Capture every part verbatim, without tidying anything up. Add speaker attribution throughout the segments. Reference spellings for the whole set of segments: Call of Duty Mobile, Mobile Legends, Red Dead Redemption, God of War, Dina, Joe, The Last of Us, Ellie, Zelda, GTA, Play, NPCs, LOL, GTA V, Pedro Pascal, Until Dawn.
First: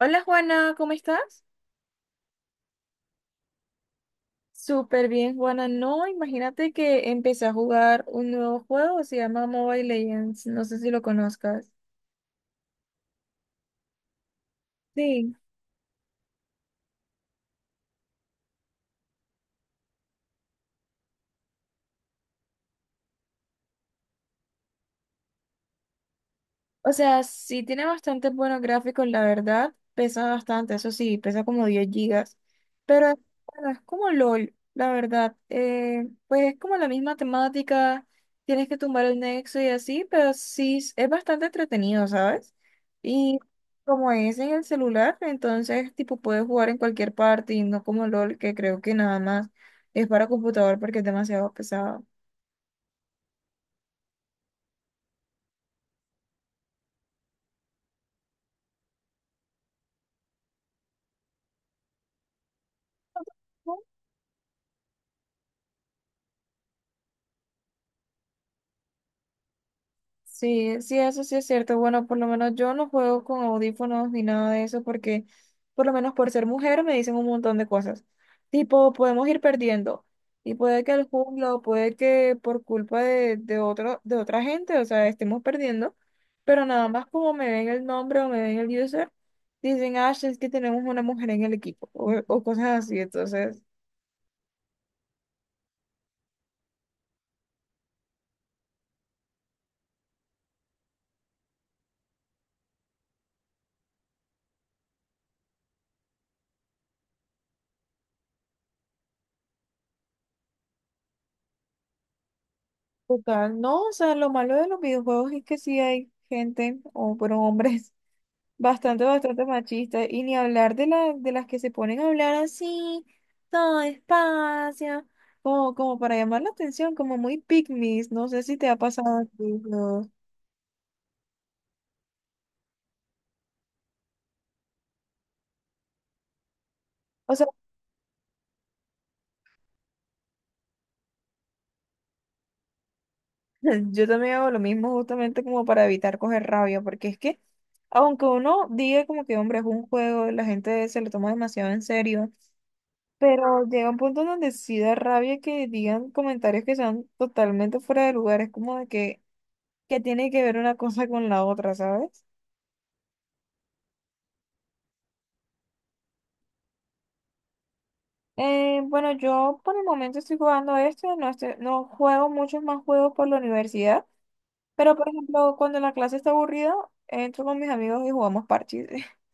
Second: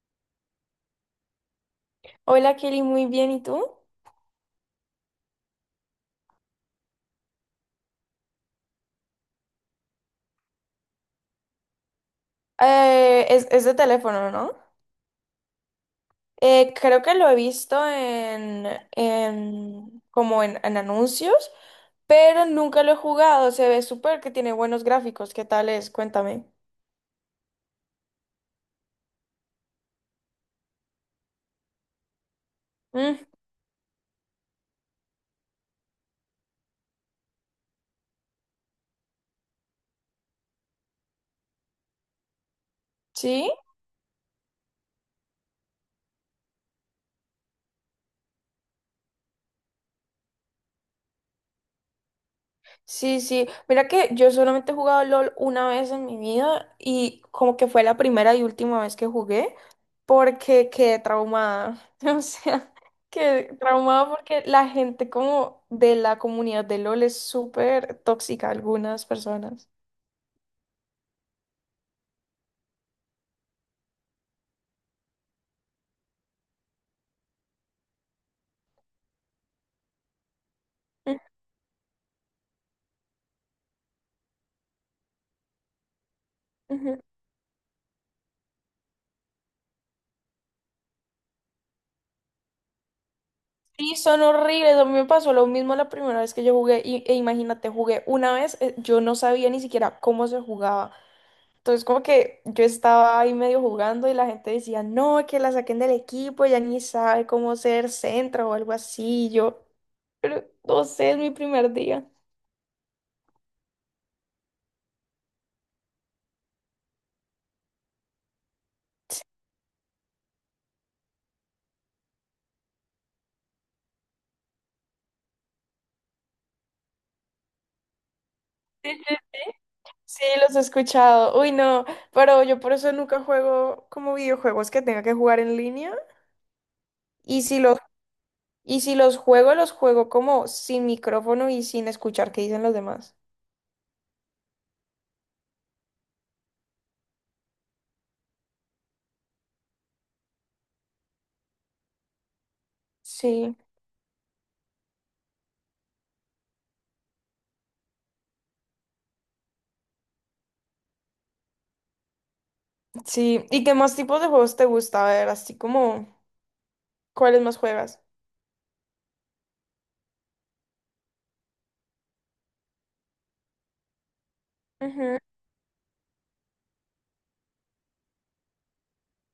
Speaker 1: Hola Juana, ¿cómo estás?
Speaker 2: Hola Kelly, muy bien, ¿y tú?
Speaker 1: Súper bien, Juana. No, imagínate que empecé a jugar un nuevo juego, se llama Mobile Legends, no sé si lo conozcas.
Speaker 2: Eh, es, es de teléfono, ¿no?
Speaker 1: Sí.
Speaker 2: Eh, creo que lo he visto en, en- como en, en anuncios, pero nunca lo he jugado. Se ve súper que tiene buenos gráficos. ¿Qué tal es? Cuéntame.
Speaker 1: O sea, sí tiene bastantes buenos gráficos, la verdad. Pesa bastante, eso sí, pesa como diez gigas. Pero es
Speaker 2: Mm,
Speaker 1: bueno, es como LOL, la verdad. Eh, pues es como la misma temática, tienes que tumbar el nexo y así, pero sí es es bastante entretenido, ¿sabes? Y
Speaker 2: ¿sí?
Speaker 1: como es en el celular, entonces tipo puedes jugar en cualquier parte y no como LOL, que creo que nada más es para computador porque es demasiado pesado.
Speaker 2: Sí, sí. Mira que yo solamente he jugado LOL una vez en mi vida y como que fue la primera y última vez que jugué porque quedé traumada. O sea, quedé traumada porque la gente como de la comunidad de LOL es súper tóxica, algunas personas.
Speaker 1: Sí, sí, eso sí es cierto. Bueno, por lo menos yo no juego con audífonos ni nada de eso porque, por lo menos por ser mujer, me dicen un montón de cosas. Tipo, podemos ir perdiendo. Y puede que el
Speaker 2: Mm,
Speaker 1: jungla o puede que por culpa de, de otro, de otra gente, o sea, estemos perdiendo. Pero nada
Speaker 2: ujú.
Speaker 1: más como me ven el nombre o me ven el user, dicen, ah, sí, es que tenemos una mujer en el equipo o, o cosas así. Entonces,
Speaker 2: Sí, son horribles. A mí me pasó lo mismo la primera vez que yo jugué y, e imagínate, jugué una vez, eh, yo no sabía ni siquiera cómo se jugaba. Entonces, como que yo estaba ahí medio jugando y la gente decía, no, que la saquen del equipo, ya ni sabe cómo ser centro o algo así. Y yo, pero no sé, es mi primer día.
Speaker 1: total, no, o sea, lo malo de los videojuegos es que sí hay gente o fueron hombres bastante, bastante machista. Y ni hablar de, la, de las que se ponen a hablar así, todo despacio, como, como para llamar la atención, como muy pick me. No sé si te ha pasado a ti, ¿no?
Speaker 2: Sí, los he escuchado. Uy, no, pero yo por eso nunca juego como videojuegos que tenga que jugar en línea.
Speaker 1: O
Speaker 2: Y
Speaker 1: sea,
Speaker 2: si los, y si los juego, los juego como sin micrófono y sin escuchar qué dicen los demás.
Speaker 1: yo también hago lo mismo justamente como para evitar coger rabia, porque es que, aunque uno diga como que, hombre, es un juego, la gente se lo toma demasiado en serio,
Speaker 2: Sí,
Speaker 1: pero llega un punto donde sí da rabia que digan comentarios que sean totalmente fuera de lugar. Es como de que, que tiene que ver una cosa con la otra, ¿sabes?
Speaker 2: sí. ¿Y qué más tipos de juegos te gusta? A ver, así como, ¿cuáles más juegas?
Speaker 1: Eh, bueno, yo por el momento estoy jugando este, no, estoy, no juego muchos más juegos por la universidad, pero por
Speaker 2: Ujú.
Speaker 1: ejemplo, cuando la clase está aburrida, entro con mis amigos y jugamos parches.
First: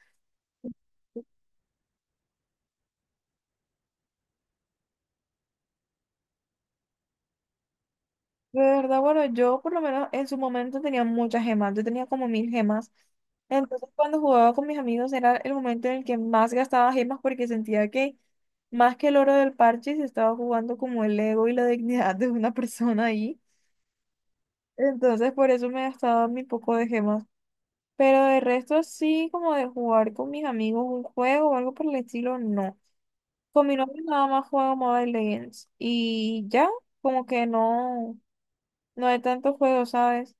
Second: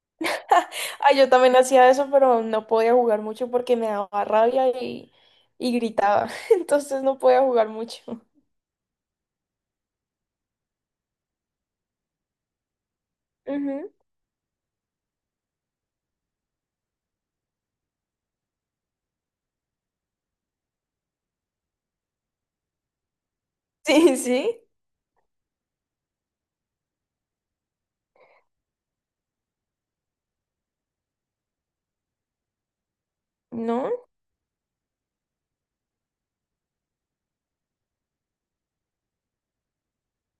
Speaker 2: Ay, yo también hacía eso, pero no podía jugar mucho porque me daba rabia y, y gritaba. Entonces no podía jugar mucho.
Speaker 1: De verdad, bueno, yo por lo menos en su momento tenía muchas gemas, yo tenía como mil gemas. Entonces,
Speaker 2: Ujú.
Speaker 1: cuando jugaba con mis amigos era el momento en el que más gastaba gemas porque sentía que más que el oro del parche se estaba jugando como el ego y la dignidad de una persona ahí.
Speaker 2: Sí, sí.
Speaker 1: Entonces, por eso me gastaba mi poco de gemas. Pero de resto sí, como de jugar con mis amigos un juego o algo por el estilo, no. Con mi
Speaker 2: ¿No?
Speaker 1: novio nada más juego Mobile Legends y ya, como que no, no hay tantos juegos, ¿sabes?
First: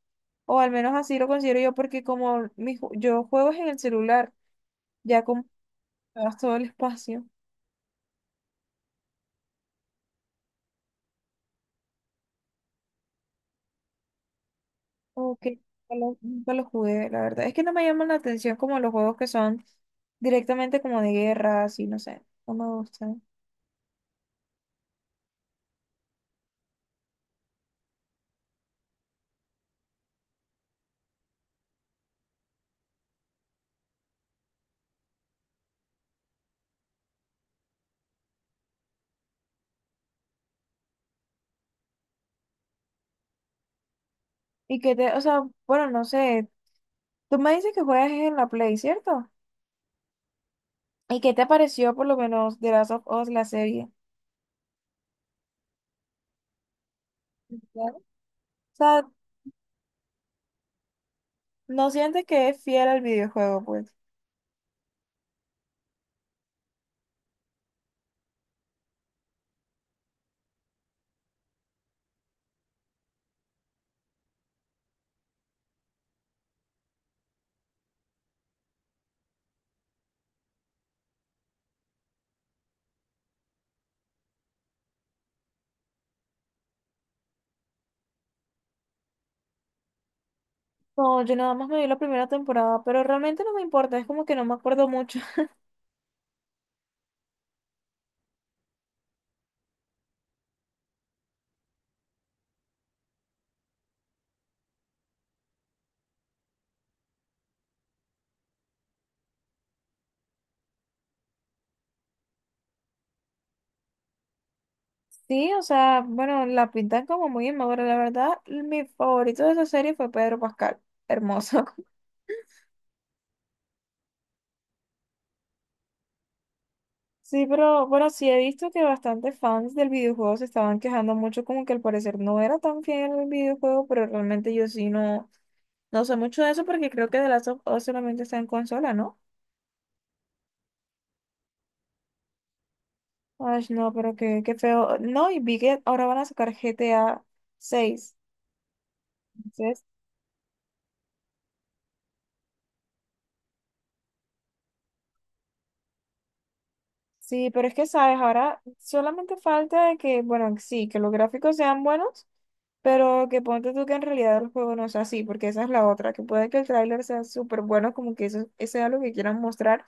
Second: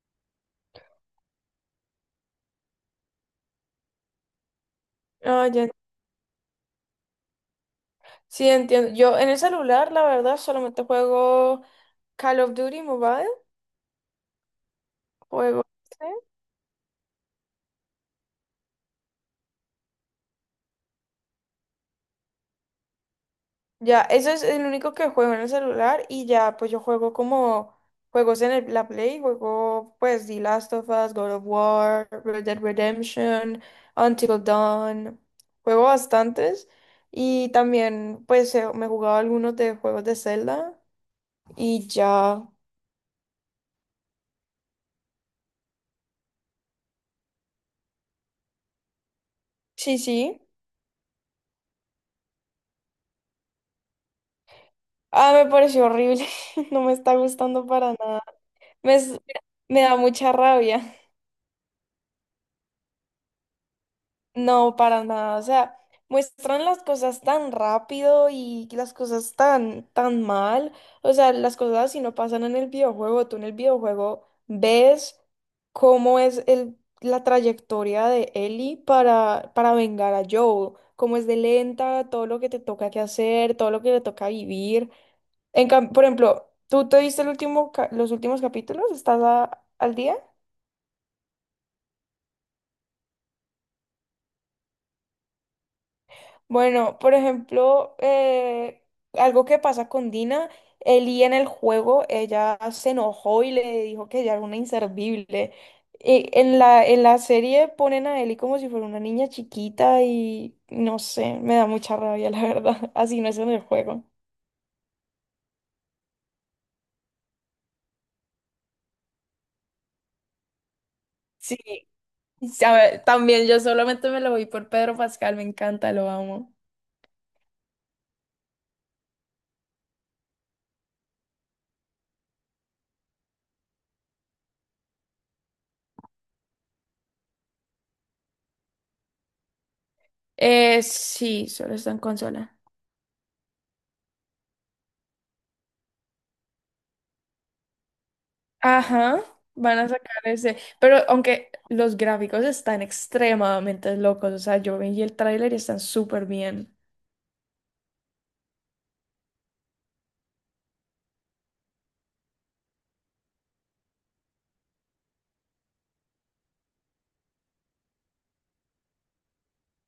Speaker 1: O al menos así lo considero yo porque como mi ju- yo juego es en el celular, ya como
Speaker 2: Ah, ya.
Speaker 1: me gasto todo el espacio.
Speaker 2: Sí, entiendo. Yo en el celular, la verdad, solamente juego Call of Duty Mobile.
Speaker 1: Ok,
Speaker 2: Juego.
Speaker 1: nunca
Speaker 2: este,
Speaker 1: lo nunca lo jugué, la verdad. Es que no me llaman la atención como los juegos que son directamente como de guerra, así, no sé, no me gustan.
Speaker 2: Ya, eso es el único que juego en el celular y ya, pues yo juego como juegos en el- la Play, juego pues The Last of Us, God of War, Red Dead Redemption, Until Dawn, juego bastantes y también pues eh, me he jugado algunos de juegos de Zelda y ya,
Speaker 1: Y que te, o sea, bueno, no sé, tú me dices que juegas en la Play, ¿cierto?
Speaker 2: sí, sí.
Speaker 1: ¿Y qué te pareció por lo menos de Last of Us, la serie?
Speaker 2: Ah, me pareció horrible, no me está gustando para
Speaker 1: Claro. O
Speaker 2: nada. Me,
Speaker 1: sea,
Speaker 2: es- me da mucha rabia.
Speaker 1: ¿no sientes que es fiel al videojuego, pues?
Speaker 2: No, para nada. O sea, muestran las cosas tan rápido y las cosas tan, tan mal. O sea, las cosas si no pasan en el videojuego. Tú en el videojuego ves cómo es el, la trayectoria de Ellie para, para vengar a Joe, cómo es de lenta, todo lo que te toca que hacer, todo lo que le toca vivir. En cam- por ejemplo, ¿tú te viste el último ca- los últimos capítulos? ¿Estás a- al día?
Speaker 1: No, yo nada más me vi la primera temporada, pero realmente no me importa, es como que no me acuerdo mucho.
Speaker 2: Bueno, por ejemplo, eh, algo que pasa con Dina, Ellie en el juego, ella se enojó y le dijo que ella era una inservible. Y en la, en la serie ponen a Ellie como si fuera una niña chiquita y no sé, me da mucha rabia, la verdad. Así no es en el juego.
Speaker 1: Sí, o sea, bueno, la pintan como muy inmadura, la verdad, mi favorito de esa serie fue Pedro Pascal,
Speaker 2: Sí,
Speaker 1: hermoso.
Speaker 2: sabe, también yo solamente me lo voy por Pedro Pascal, me encanta, lo amo.
Speaker 1: Sí, pero bueno, sí he visto que bastantes fans del videojuego se estaban quejando mucho, como que al parecer no era tan fiel al videojuego, pero realmente yo sí no. No sé mucho de eso porque creo que The Last of Us solamente está en consola, ¿no?
Speaker 2: Eh, sí, solo está en consola.
Speaker 1: Ay, no, pero qué, qué feo. No, y vi que ahora van a sacar G T A seis.
Speaker 2: Ajá, van
Speaker 1: Entonces,
Speaker 2: a sacar ese. Pero aunque los gráficos están extremadamente locos, o sea, yo vi el tráiler y están súper bien.
Speaker 1: sí, pero es que, ¿sabes? Ahora solamente falta de que, bueno, sí, que los gráficos sean buenos, pero que ponte tú que en realidad el juego no sea así, porque esa es la otra, que puede que el tráiler sea súper bueno, como que eso, eso sea lo que quieran mostrar,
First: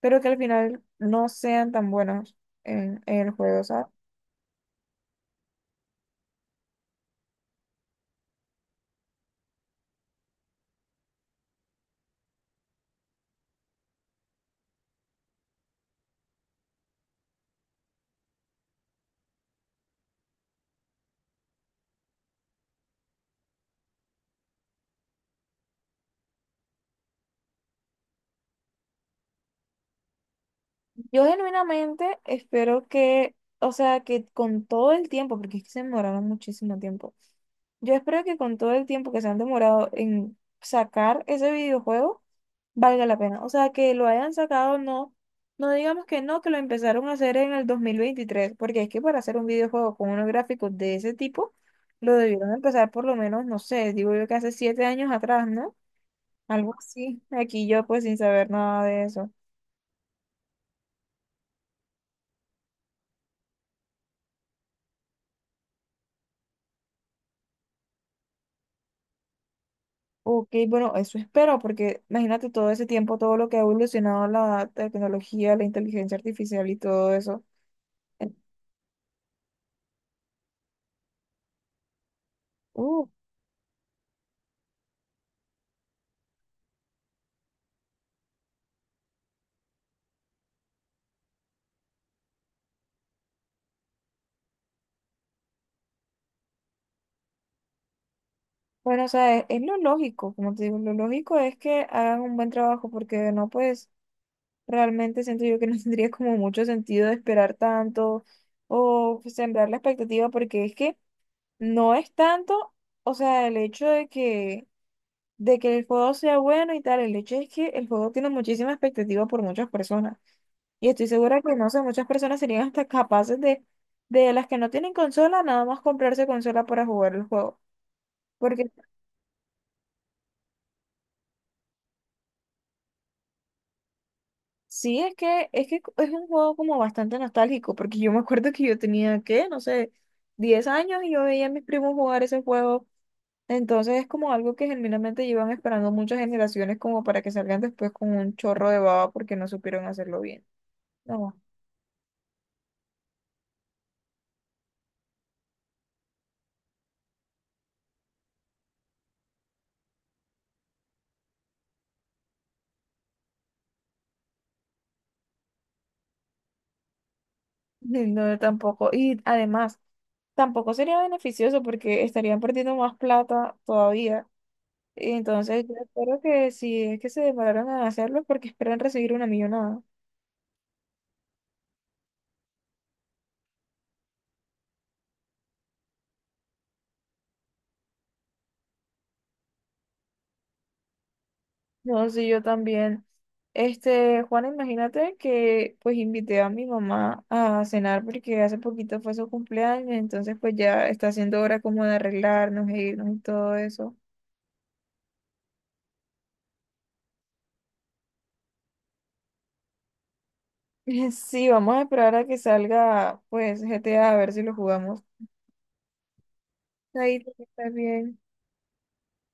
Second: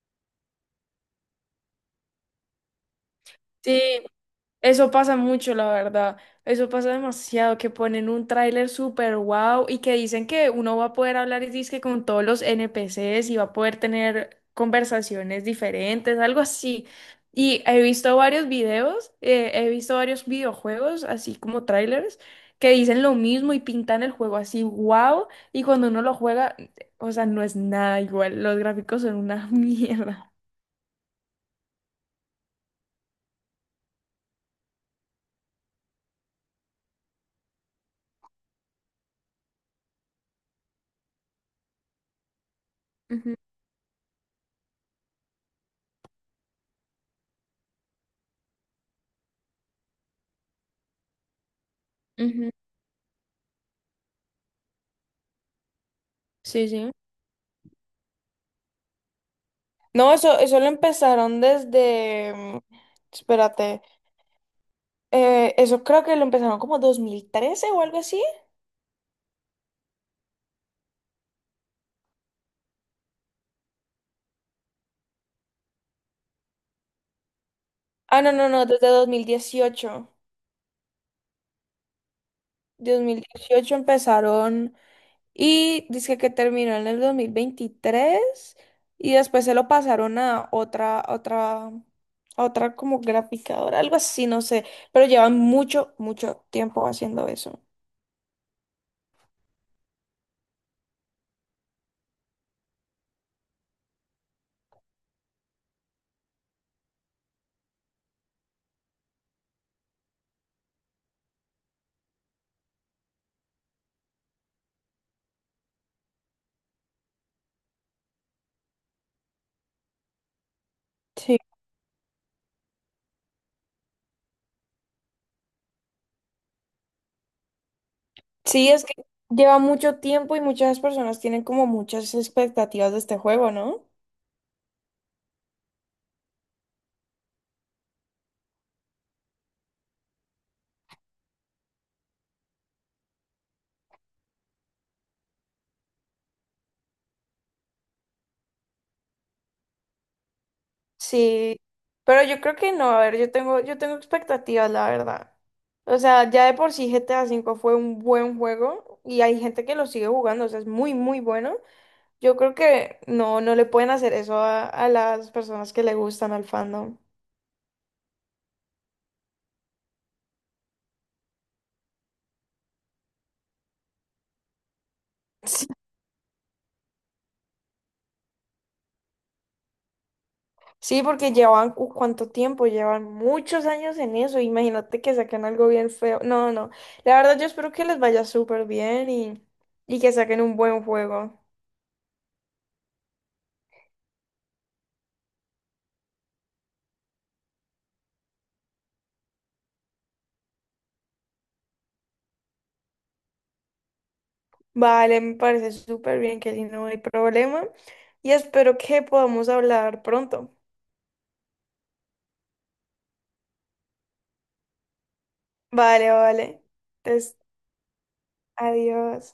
Speaker 1: pero que al final no sean tan buenos en, en el juego,
Speaker 2: Sí,
Speaker 1: ¿sabes?
Speaker 2: eso pasa mucho, la verdad. Eso pasa demasiado, que ponen un tráiler súper wow y que dicen que uno va a poder hablar y dizque con todos los N P Cs y va a poder tener conversaciones diferentes, algo así. Y he visto varios videos, eh, he visto varios videojuegos, así como trailers, que dicen lo mismo y pintan el juego así wow y cuando uno lo juega, o sea, no es nada igual. Los gráficos son una mierda.
Speaker 1: Yo genuinamente espero que, o sea, que con todo el tiempo, porque es que se demoraron muchísimo tiempo, yo espero que con todo el tiempo que se han demorado en sacar ese videojuego, valga la
Speaker 2: Ujú,
Speaker 1: pena. O sea, que lo hayan sacado, no, no digamos que no, que lo empezaron a hacer en el dos mil veintitrés, porque es que para hacer un videojuego con unos gráficos de ese tipo, lo
Speaker 2: ujú.
Speaker 1: debieron empezar por lo menos, no sé, digo yo que hace siete años atrás, ¿no?
Speaker 2: Sí,
Speaker 1: Algo
Speaker 2: sí.
Speaker 1: así. Aquí yo pues sin saber nada de eso.
Speaker 2: No, eso, eso lo empezaron desde, mm, espérate, eh, eso creo que lo empezaron como dos mil trece o algo así.
Speaker 1: Ok, bueno, eso espero, porque imagínate todo ese tiempo, todo lo que ha evolucionado la tecnología, la inteligencia artificial y todo eso.
Speaker 2: Ah, no,
Speaker 1: En-
Speaker 2: no, no, desde dos dos mil dieciocho, dos
Speaker 1: Uh,
Speaker 2: mil dieciocho empezaron y dice que terminó en el dos mil veintitrés y después se lo pasaron a otra, a otra, a otra como graficadora, algo así, no sé, pero llevan mucho, mucho tiempo haciendo eso.
Speaker 1: bueno, o sea, es, es lo lógico, como te digo, lo lógico es que hagan un buen trabajo, porque de no, pues realmente siento yo que no tendría como mucho sentido de esperar tanto o sembrar la expectativa, porque es que no es tanto, o sea, el hecho de que, de que el juego sea bueno y tal, el hecho es que el juego tiene muchísima expectativa por muchas personas. Y estoy segura que, no sé, muchas personas serían hasta capaces de, de las que no tienen consola, nada más comprarse consola para jugar el juego.
Speaker 2: Sí,
Speaker 1: Porque
Speaker 2: es que lleva mucho tiempo y muchas personas tienen como muchas expectativas de este juego, ¿no?
Speaker 1: sí, es que, es que es un juego como bastante nostálgico, porque yo me acuerdo que yo tenía, ¿qué? No sé, diez años y yo veía a mis primos jugar ese juego. Entonces es como algo que genuinamente llevan esperando muchas generaciones como para que salgan después con un chorro de baba porque no supieron hacerlo bien. No,
Speaker 2: Sí, pero yo creo que no, a ver, yo tengo, yo tengo expectativas, la verdad. O sea, ya de por sí G T A V fue un buen juego y hay gente que lo sigue jugando, o sea, es muy, muy bueno. Yo creo que no, no le pueden hacer eso a, a las personas que le gustan al fandom.
Speaker 1: sí, no, yo tampoco. Y además, tampoco sería beneficioso porque estarían perdiendo más plata todavía. Y entonces, yo espero que si es que se demoraron en hacerlo, porque esperan recibir una millonada.
Speaker 2: Sí, porque llevan, uh, ¿cuánto tiempo? Llevan muchos años en eso. Imagínate que saquen algo bien feo. No, no. La verdad, yo espero que les vaya súper bien y, y que saquen un buen juego.
Speaker 1: No, sí, yo también. Este, Juan, imagínate que pues invité a mi mamá a cenar porque hace poquito fue su cumpleaños, entonces pues ya está haciendo hora como de arreglarnos e irnos y todo eso.
Speaker 2: Vale, me parece súper bien, que si no hay problema. Y espero que podamos hablar pronto.
Speaker 1: Sí, vamos a esperar a que salga pues G GTA a a ver si lo jugamos.
Speaker 2: Vale, vale.
Speaker 1: Ahí
Speaker 2: Entonces,
Speaker 1: está bien.
Speaker 2: adiós.